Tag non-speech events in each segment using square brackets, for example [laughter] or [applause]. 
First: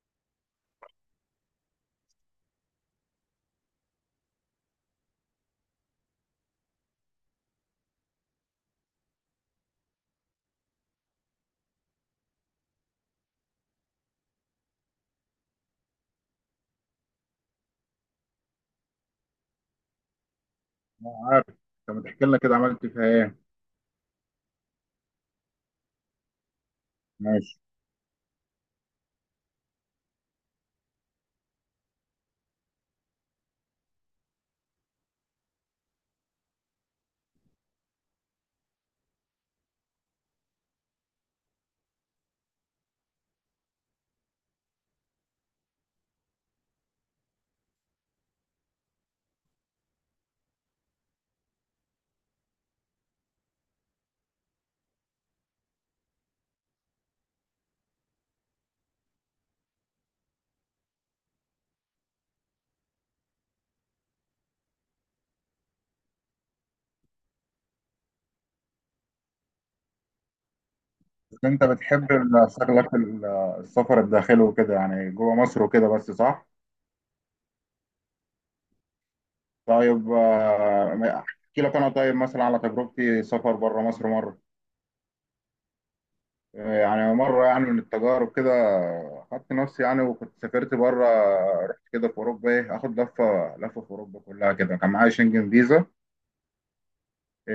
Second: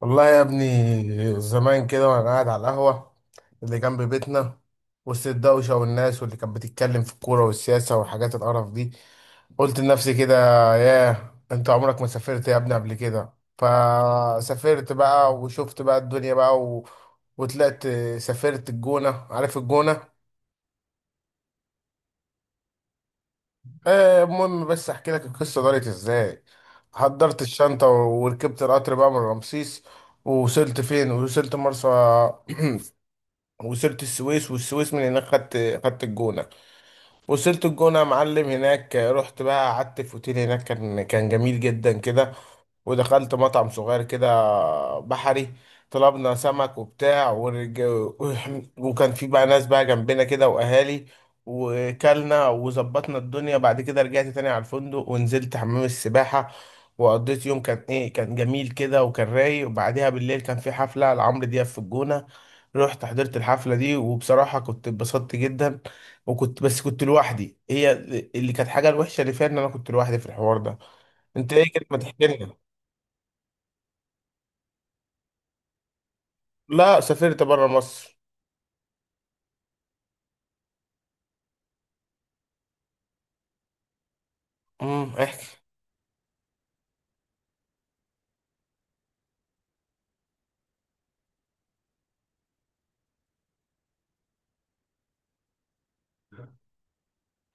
والله يا ابني، زمان كده وانا قاعد على القهوة اللي جنب بيتنا، وسط الدوشة والناس، واللي كانت بتتكلم في الكورة والسياسة والحاجات القرف دي، قلت لنفسي كده: ياه، انت عمرك ما سافرت يا ابني قبل كده. فسافرت بقى وشفت بقى الدنيا بقى وطلعت. سافرت الجونة، عارف الجونة؟ أنا عارف. طب ما تحكي لنا كده عملت فيها ايه؟ آه، المهم بس احكي لك القصة دارت ازاي. حضرت ماشي. الشنطة وركبت القطر بقى من رمسيس، ووصلت فين؟ وصلت مرسى، وصلت السويس، والسويس من هناك خدت الجونة. وصلت الجونة يا معلم، هناك رحت بقى قعدت في اوتيل هناك، كان جميل جدا كده. ودخلت مطعم صغير كده، بحري، طلبنا سمك وبتاع وكان في بقى ناس بقى جنبنا كده وأهالي، وكلنا وظبطنا الدنيا. بعد كده رجعت تاني على الفندق، ونزلت حمام السباحة، وقضيت يوم كان ايه، كان جميل كده وكان رايق. وبعديها بالليل كان في حفلة لعمرو دياب في الجونة، رحت حضرت الحفلة دي وبصراحة كنت اتبسطت جدا. وكنت بس كنت لوحدي، هي اللي كانت حاجة الوحشة اللي فيها، ان انا كنت لوحدي في الحوار ده. بس انت انت ايه كده، ما بتحب تحكي لنا. السفر الداخلي وكده يعني جوه مصر وكده بس صح؟ لا، سافرت بره مصر. طيب احكي لك انا طيب مثلا على تجربتي سفر بره مصر مره. امم، احكي. يعني مره يعني من التجارب كده خدت نفسي يعني وكنت سافرت بره. رحت كده في اوروبا ايه اخد لفه لفه في اوروبا كلها كده كان معايا شنجن فيزا.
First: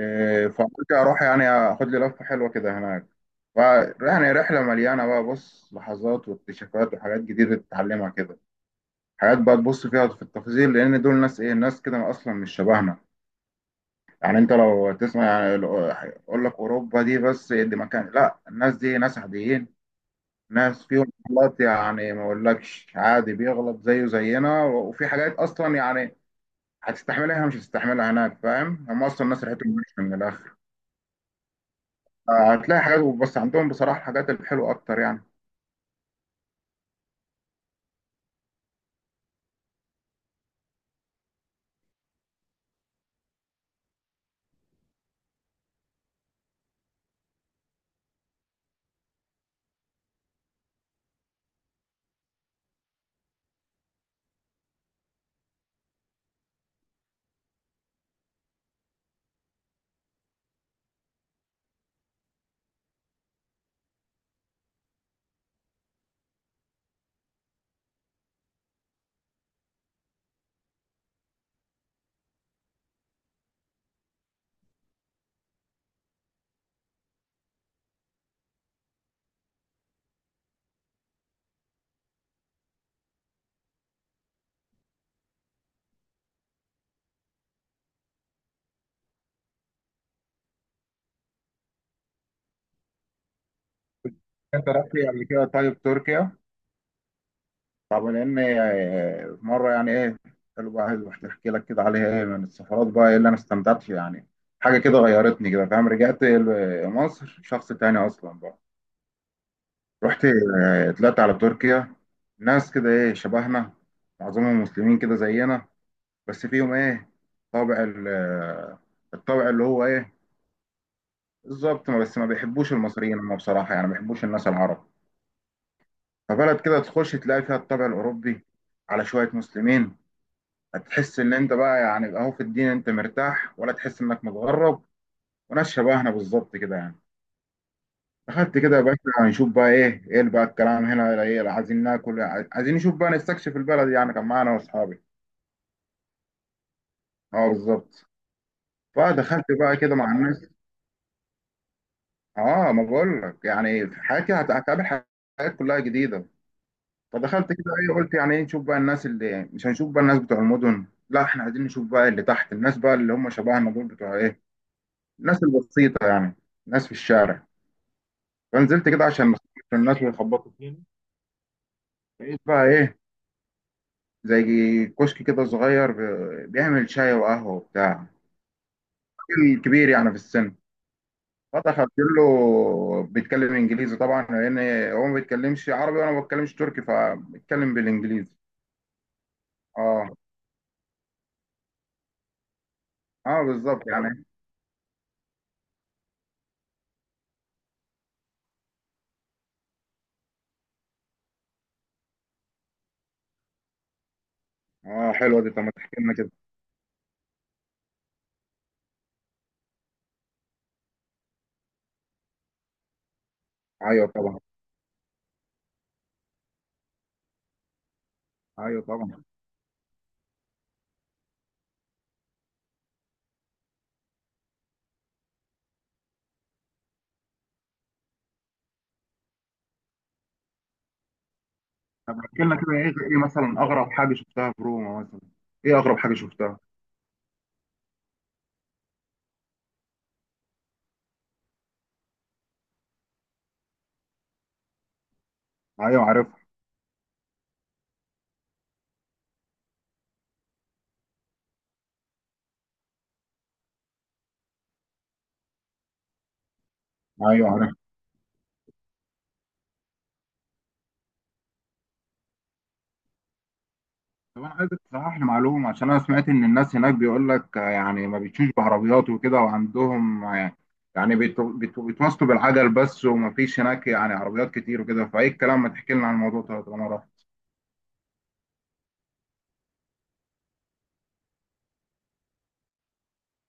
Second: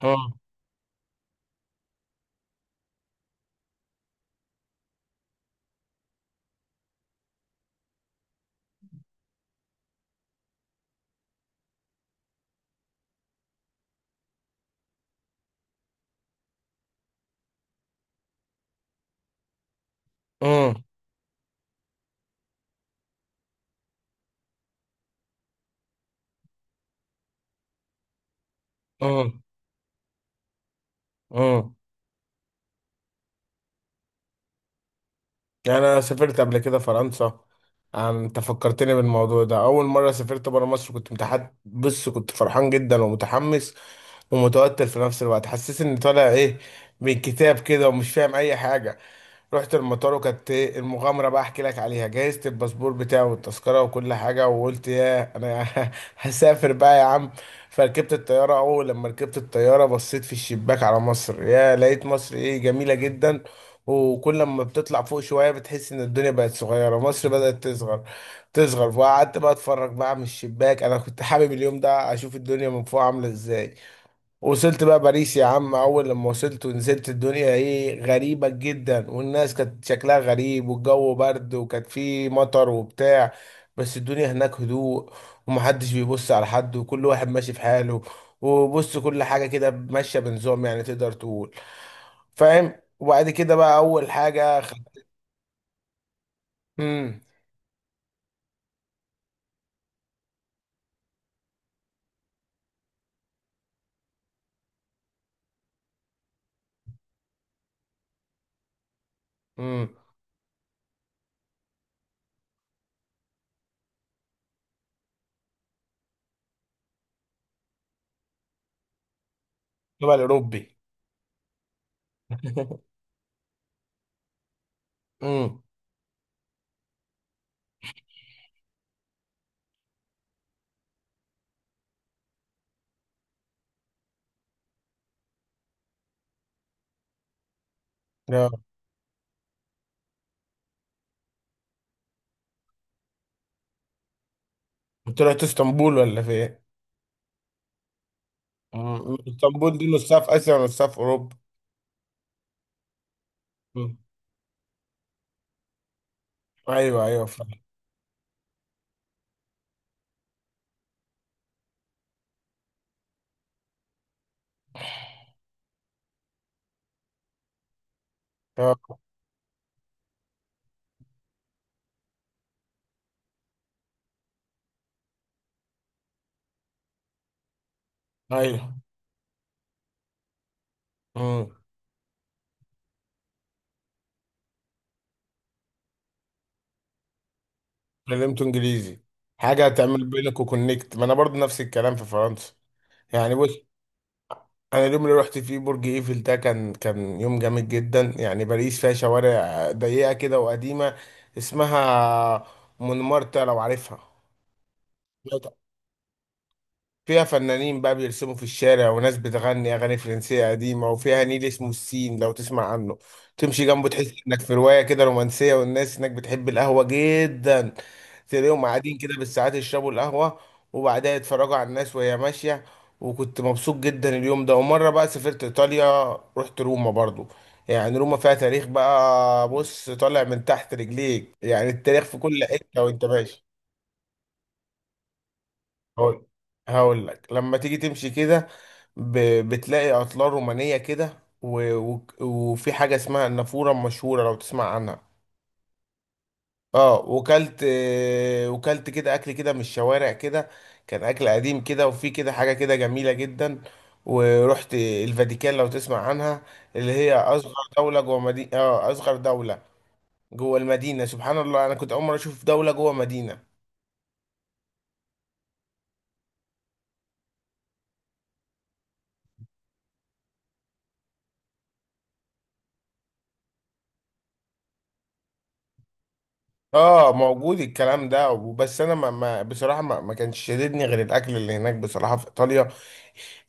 امم. فقلت اروح يعني اخد لي لفه حلوه كده هناك. ف- يعني رحله مليانه بقى بص لحظات واكتشافات وحاجات جديده تتعلمها كده. حاجات بقى تبص فيها في التفاصيل لان دول ناس ايه ناس كده اصلا مش شبهنا. يعني انت لو تسمع يعني اقول لك اوروبا دي بس دي مكان لا الناس دي ناس عاديين. ناس فيهم غلط يعني ما اقولكش عادي بيغلط زيه زينا وفي حاجات اصلا يعني هتستحملها مش هتستحملها هناك فاهم هم اصلا امم. ناس ريحتهم مش من الاخر. امم. هتلاقي حاجات بس عندهم بصراحة الحاجات الحلوة أكتر يعني. يعني انا سافرت قبل كده فرنسا، يعني انت فكرتني بالموضوع ده. اول مره سافرت برا مصر كنت متحد، بص، كنت فرحان جدا ومتحمس ومتوتر في نفس الوقت. حسيت اني طالع ايه، من كتاب كده، ومش فاهم اي حاجه. رحت المطار وكانت إيه المغامره بقى، احكي لك عليها. جهزت الباسبور بتاعي والتذكره وكل حاجه، وقلت يا انا [laughs] هسافر بقى يا عم. فركبت الطياره، اول لما ركبت الطياره بصيت في الشباك على مصر، يا لقيت مصر ايه، جميله جدا. وكل ما بتطلع فوق شوية، بتحس إن الدنيا بقت صغيرة، مصر بدأت تصغر. وقعدت بقى أتفرج بقى من الشباك، أنا كنت حابب اليوم ده أشوف الدنيا من فوق عاملة إزاي. وصلت بقى باريس يا عم، اول لما وصلت ونزلت، الدنيا ايه، غريبة جدا، والناس كانت شكلها غريب، والجو برد وكانت فيه مطر وبتاع. بس الدنيا هناك هدوء، ومحدش بيبص على حد، وكل واحد ماشي في حاله. وبص، كل حاجة كده ماشية بنظام، يعني تقدر تقول، فاهم. وبعد كده بقى اول حاجة أنت رحت قبل كده طيب تركيا؟ امم. طب لأن في مرة يعني إيه. حلو بقى عايز أحكي لك كده عليها إيه من السفرات بقى إيه اللي أنا استمتعت فيها يعني. حاجة كده غيرتني كده فاهم رجعت مصر شخص تاني أصلا بقى. امم. رحت طلعت على تركيا. ناس كده إيه شبهنا. معظمهم مسلمين كده زينا. بس فيهم إيه طابع الطابع اللي هو إيه. بقى الاوروبي. بالظبط بس ما بيحبوش [laughs] المصريين هم بصراحة يعني ما بيحبوش الناس العرب. امم. فبلد كده تخش تلاقي فيها الطابع الأوروبي على شوية مسلمين. هتحس إن أنت بقى يعني أهو في الدين أنت مرتاح ولا تحس إنك متغرب. وناس شبهنا بالظبط كده يعني. يا. دخلت كده يا باشا هنشوف بقى إيه بقى الكلام هنا إيه عايزين ناكل. عايزين نشوف بقى نستكشف البلد يعني كان معانا وأصحابي. طلعت اسطنبول ولا فين؟ أه بالظبط. مم. فدخلت بقى اسطنبول دي كده مع نصها في الناس. اسيا ونصها في اوروبا. أه ما بقول لك يعني في حياتي هتقابل حاجات كلها جديدة. ايوه ايوه، فدخلت فعلا. كده ايه قلت يعني ايه نشوف بقى الناس اللي مش هنشوف بقى الناس بتوع المدن لا احنا عايزين نشوف بقى اللي تحت الناس بقى اللي هم شبهنا دول بتوع ايه الناس البسيطة يعني. الناس في الشارع. آه، فنزلت كده عشان ما أخبطش الناس ويخبطوا فيني. لقيت بقى ايه زي كشك كده صغير بيعمل شاي وقهوة وبتاع. ايوه. راجل كبير يعني في السن. امم. فدخلت له بيتكلم انجليزي طبعا لان هو ما بيتكلمش عربي وانا ما بتكلمش تركي فبيتكلم بالانجليزي. اتكلمت انجليزي، حاجه هتعمل اه. بينك وكونكت. ما انا برضو نفس الكلام في فرنسا، يعني اه بص، بالظبط يعني. انا اليوم اللي رحت فيه برج ايفل ده كان يوم جامد جدا. يعني باريس فيها شوارع ضيقه كده وقديمه، اسمها مونمارتر لو عارفها. اه حلوه دي طب ما تحكي لنا كده. فيها فنانين بقى بيرسموا في الشارع، وناس بتغني أغاني فرنسية قديمة، وفيها نيل اسمه السين لو تسمع عنه. تمشي جنبه ايوه تحس طبعا. إنك في رواية كده رومانسية. والناس هناك بتحب القهوة جدا، تلاقيهم ايوه قاعدين كده طبعا. بالساعات يشربوا القهوة، وبعدها يتفرجوا على الناس وهي ماشية. وكنت مبسوط جدا اليوم ده. ومرة بقى سافرت إيطاليا، رحت روما برضو. يعني روما فيها تاريخ بقى، بص، طالع من تحت رجليك، يعني التاريخ في طب احكي كل لنا كده حتة ايه. وانت ايه ماشي. مثلا اغرب حاجه شفتها في روما مثلا؟ ايه اغرب حاجه هقول شفتها؟ هقول لك، لما تيجي تمشي كده، ب... بتلاقي اطلال رومانيه كده وفي حاجه اسمها النافوره المشهوره لو تسمع عنها. ايوه عارفها. اه، وكلت، آه، وكلت كده اكل كده من الشوارع كده، كان اكل قديم كده، وفي كده حاجه كده جميله جدا. ورحت الفاتيكان لو تسمع عنها، اللي هي ايوه اصغر عارفها. دوله جوه مدينه. اه، اصغر دوله جوه المدينه، سبحان الله، انا كنت اول مره اشوف دوله جوه مدينه. طب انا عايزك تصحح لي معلومه عشان انا سمعت ان الناس هناك بيقول لك يعني ما بيتشوش بعربيات وكده وعندهم يعني بيتواصلوا بالعجل بس وما فيش هناك يعني عربيات كتير وكده فايه الكلام ما تحكي لنا عن الموضوع ده طالما رحت. اه، موجود الكلام ده. بس انا ما بصراحه ما كانش شددني غير الاكل اللي هناك، بصراحه في ايطاليا،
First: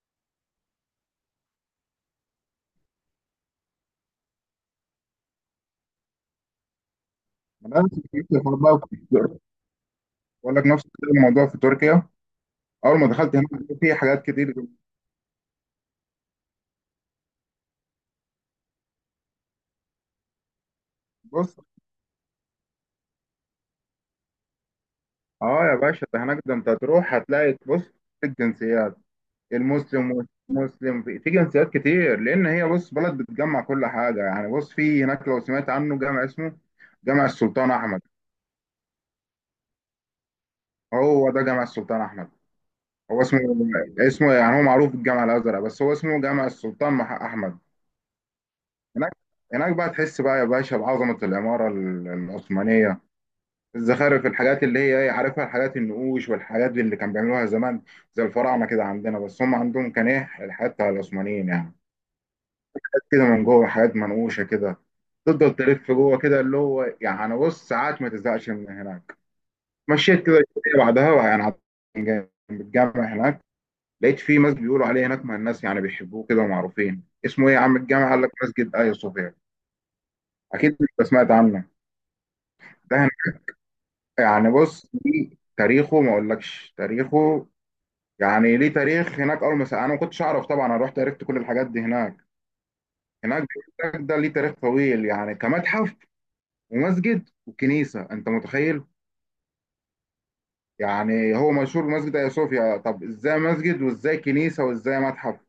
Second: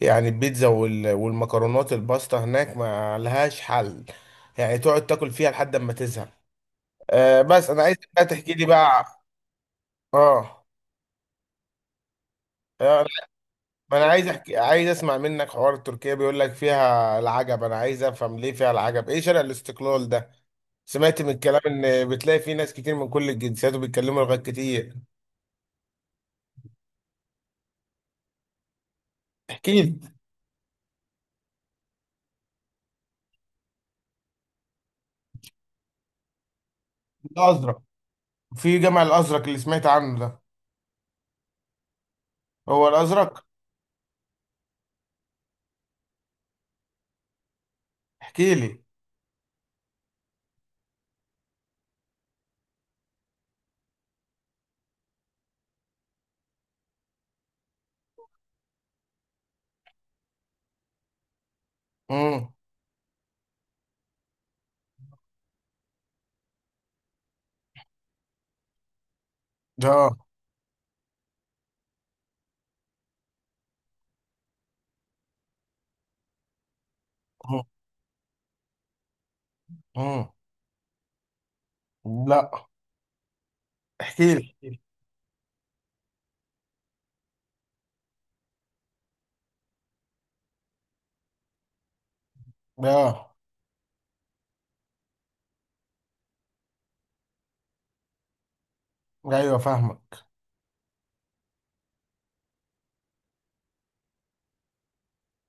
يعني البيتزا والمكرونات الباستا هناك ما لهاش حل، يعني تقعد تاكل فيها لحد ما تزهق. آه بس أنا انا عايز نفس الكلام بقى في تحكي الحوار لي بقى بقى. في تركيا. بقول اه. لك نفس الكلام الموضوع في تركيا. اول آه، ما دخلت هناك في ما انا حاجات عايز كتير. احكي، عايز اسمع منك حوار تركيا، بيقول لك فيها العجب، انا عايز افهم ليه فيها العجب، ايه شارع الاستقلال ده؟ سمعت من بص. الكلام ان بتلاقي فيه ناس كتير من كل الجنسيات وبيتكلموا لغات كتير. اه يا باشا ده هناك ده انت هتروح هتلاقي بص في الجنسيات احكي لي. المسلم والمسلم في جنسيات كتير لان هي بص بلد بتجمع كل حاجه يعني بص في هناك لو سمعت عنه جامع اسمه جامع ده السلطان ازرق، احمد. في جامع الازرق اللي سمعت عنه ده؟ هو ده جامع السلطان احمد. هو هو اسمه الازرق؟ اسمه يعني هو معروف بالجامع الازرق بس هو اسمه جامع السلطان احمد. احكي لي. هناك هناك بقى تحس بقى يا باشا بعظمه العماره العثمانيه. الزخارف الحاجات اللي هي عارفها الحاجات النقوش والحاجات اللي كان بيعملوها زمان زي الفراعنه كده عندنا بس هم عندهم كان ايه الحاجات بتاع العثمانيين يعني. امم. حاجات كده من جوه حاجات منقوشه كده. تفضل تلف جوه كده اللي هو يعني بص ساعات ما تزهقش من هناك. ده. مشيت كده شويه بعدها بقى يعني عند جنب الجامع هناك لقيت في مسجد بيقولوا عليه هناك ما الناس يعني بيحبوه كده ومعروفين اسمه ايه يا عم الجامع قال لك مسجد ايا صوفيا. امم. اكيد انت سمعت عنه. لا. ده هناك احكي يعني لي. بص دي تاريخه ما اقولكش تاريخه يعني ليه تاريخ هناك. اول ما انا ما كنتش اعرف طبعا انا رحت عرفت كل الحاجات دي هناك. ده. هناك بيقول لك ده ليه تاريخ طويل يعني كمتحف ومسجد وكنيسه انت متخيل؟ ايوه، فاهمك. يعني هو مشهور بمسجد ايا صوفيا طب ازاي مسجد وازاي كنيسه وازاي متحف؟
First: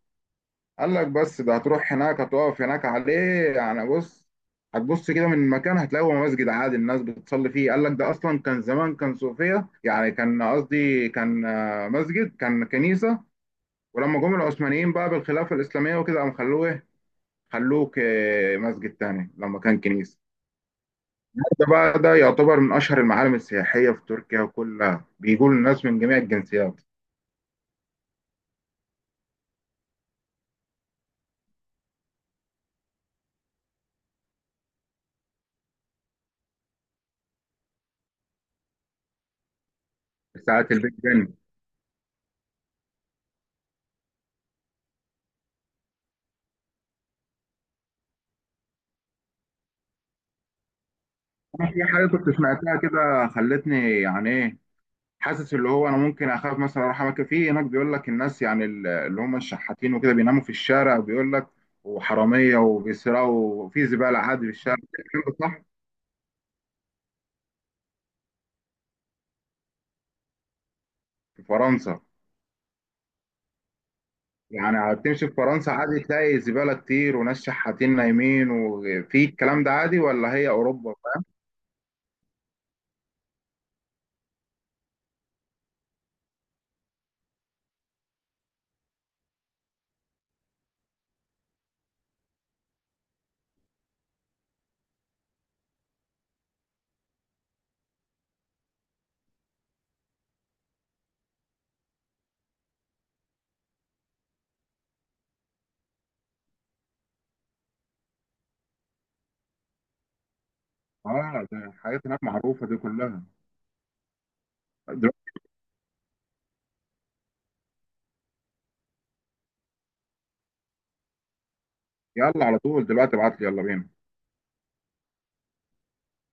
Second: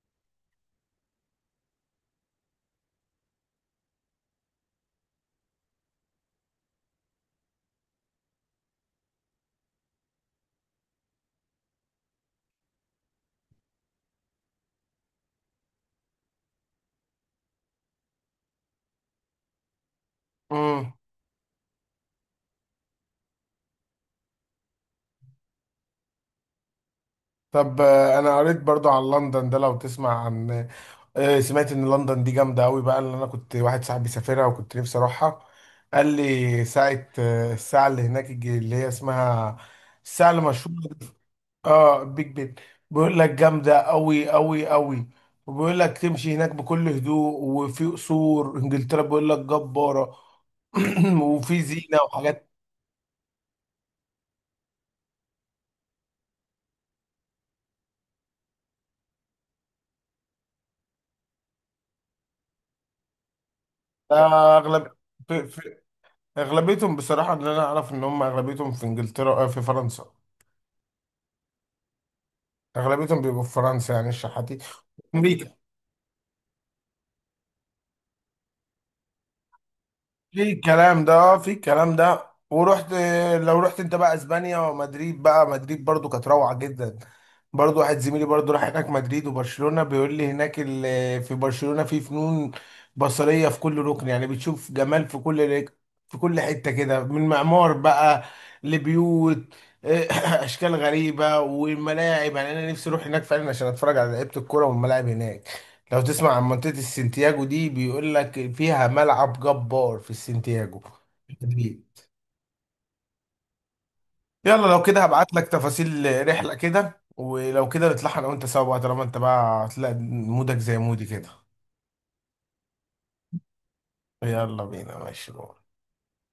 قال لك بس ده هتروح هناك هتقف هناك عليه. يعني بص هتبص كده من مكان هتلاقي هو مسجد عادي الناس بتصلي فيه. قال لك ده اصلا كان زمان كان صوفيا يعني كان قصدي كان مسجد كان كنيسه. ولما جم العثمانيين بقى بالخلافة الإسلامية وكده قام خلوه إيه؟ خلوه مسجد تاني لما كان كنيسة. امم. ده بقى ده يعتبر من أشهر المعالم السياحية في تركيا وكلها بيجوا الناس من جميع الجنسيات. طب آه، انا قريت برضو عن لندن ده لو تسمع عن. آه، سمعت ان لندن دي جامده قوي بقى، اللي انا كنت واحد صاحبي سافرها وكنت نفسي اروحها. قال لي ساعه، آه، الساعه اللي هناك، اللي هي اسمها الساعه ساعة المشهوره. البيج بن. اه، بيج بن. بيقول لك جامده قوي قوي قوي. وبيقول لك تمشي هناك بكل هدوء. وفي قصور انجلترا بيقول لك جباره، [clears throat] وفي أنا في زينه حاجة كنت وحاجات. سمعتها كده خلتني يعني إيه. حاسس اللي هو أنا ممكن أخاف مثلا أروح أماكن فيه هناك بيقول لك الناس يعني اللي هم الشحاتين وكده بيناموا في الشارع بيقول لك وحرامية وبيسرقوا وفي زبالة عادي في آه، الشارع اغلب، الكلام ده في صح؟ في اغلبيتهم بصراحه، اللي انا اعرف ان هم اغلبيتهم في انجلترا. آه، في فرنسا، في فرنسا؟ اغلبيتهم بيبقوا في فرنسا، يعني الشحاتين. يعني هتمشي في فرنسا عادي تلاقي زبالة كتير وناس شحاتين نايمين وفي الكلام ده عادي ولا في هي أوروبا؟ الكلام ده، اه، في الكلام ده. ورحت، لو رحت انت بقى اسبانيا ومدريد بقى، مدريد برضو كانت روعة جدا. برضو واحد زميلي برضو راح هناك مدريد وبرشلونة. بيقول لي هناك في برشلونة في فنون بصرية في كل ركن، يعني بتشوف جمال في كل في كل حتة كده، من معمار بقى لبيوت، [coughs] [clears throat] اشكال غريبة. والملاعب، يعني انا نفسي اروح هناك فعلا عشان اتفرج على لعيبة الكورة والملاعب هناك. لو تسمع عن منطقة السنتياجو دي، بيقول لك فيها ملعب جبار في السنتياجو. اه ده جميل. الحاجات هناك معروفة دي كلها. يلا، لو كده دلوقتي. هبعت لك تفاصيل رحلة كده، ولو كده نطلعها انا وانت سوا بقى، طالما انت بقى هتلاقي مودك زي مودي كده. يلا على طول دلوقتي ابعت لي يلا بينا. يلا بينا، ماشي.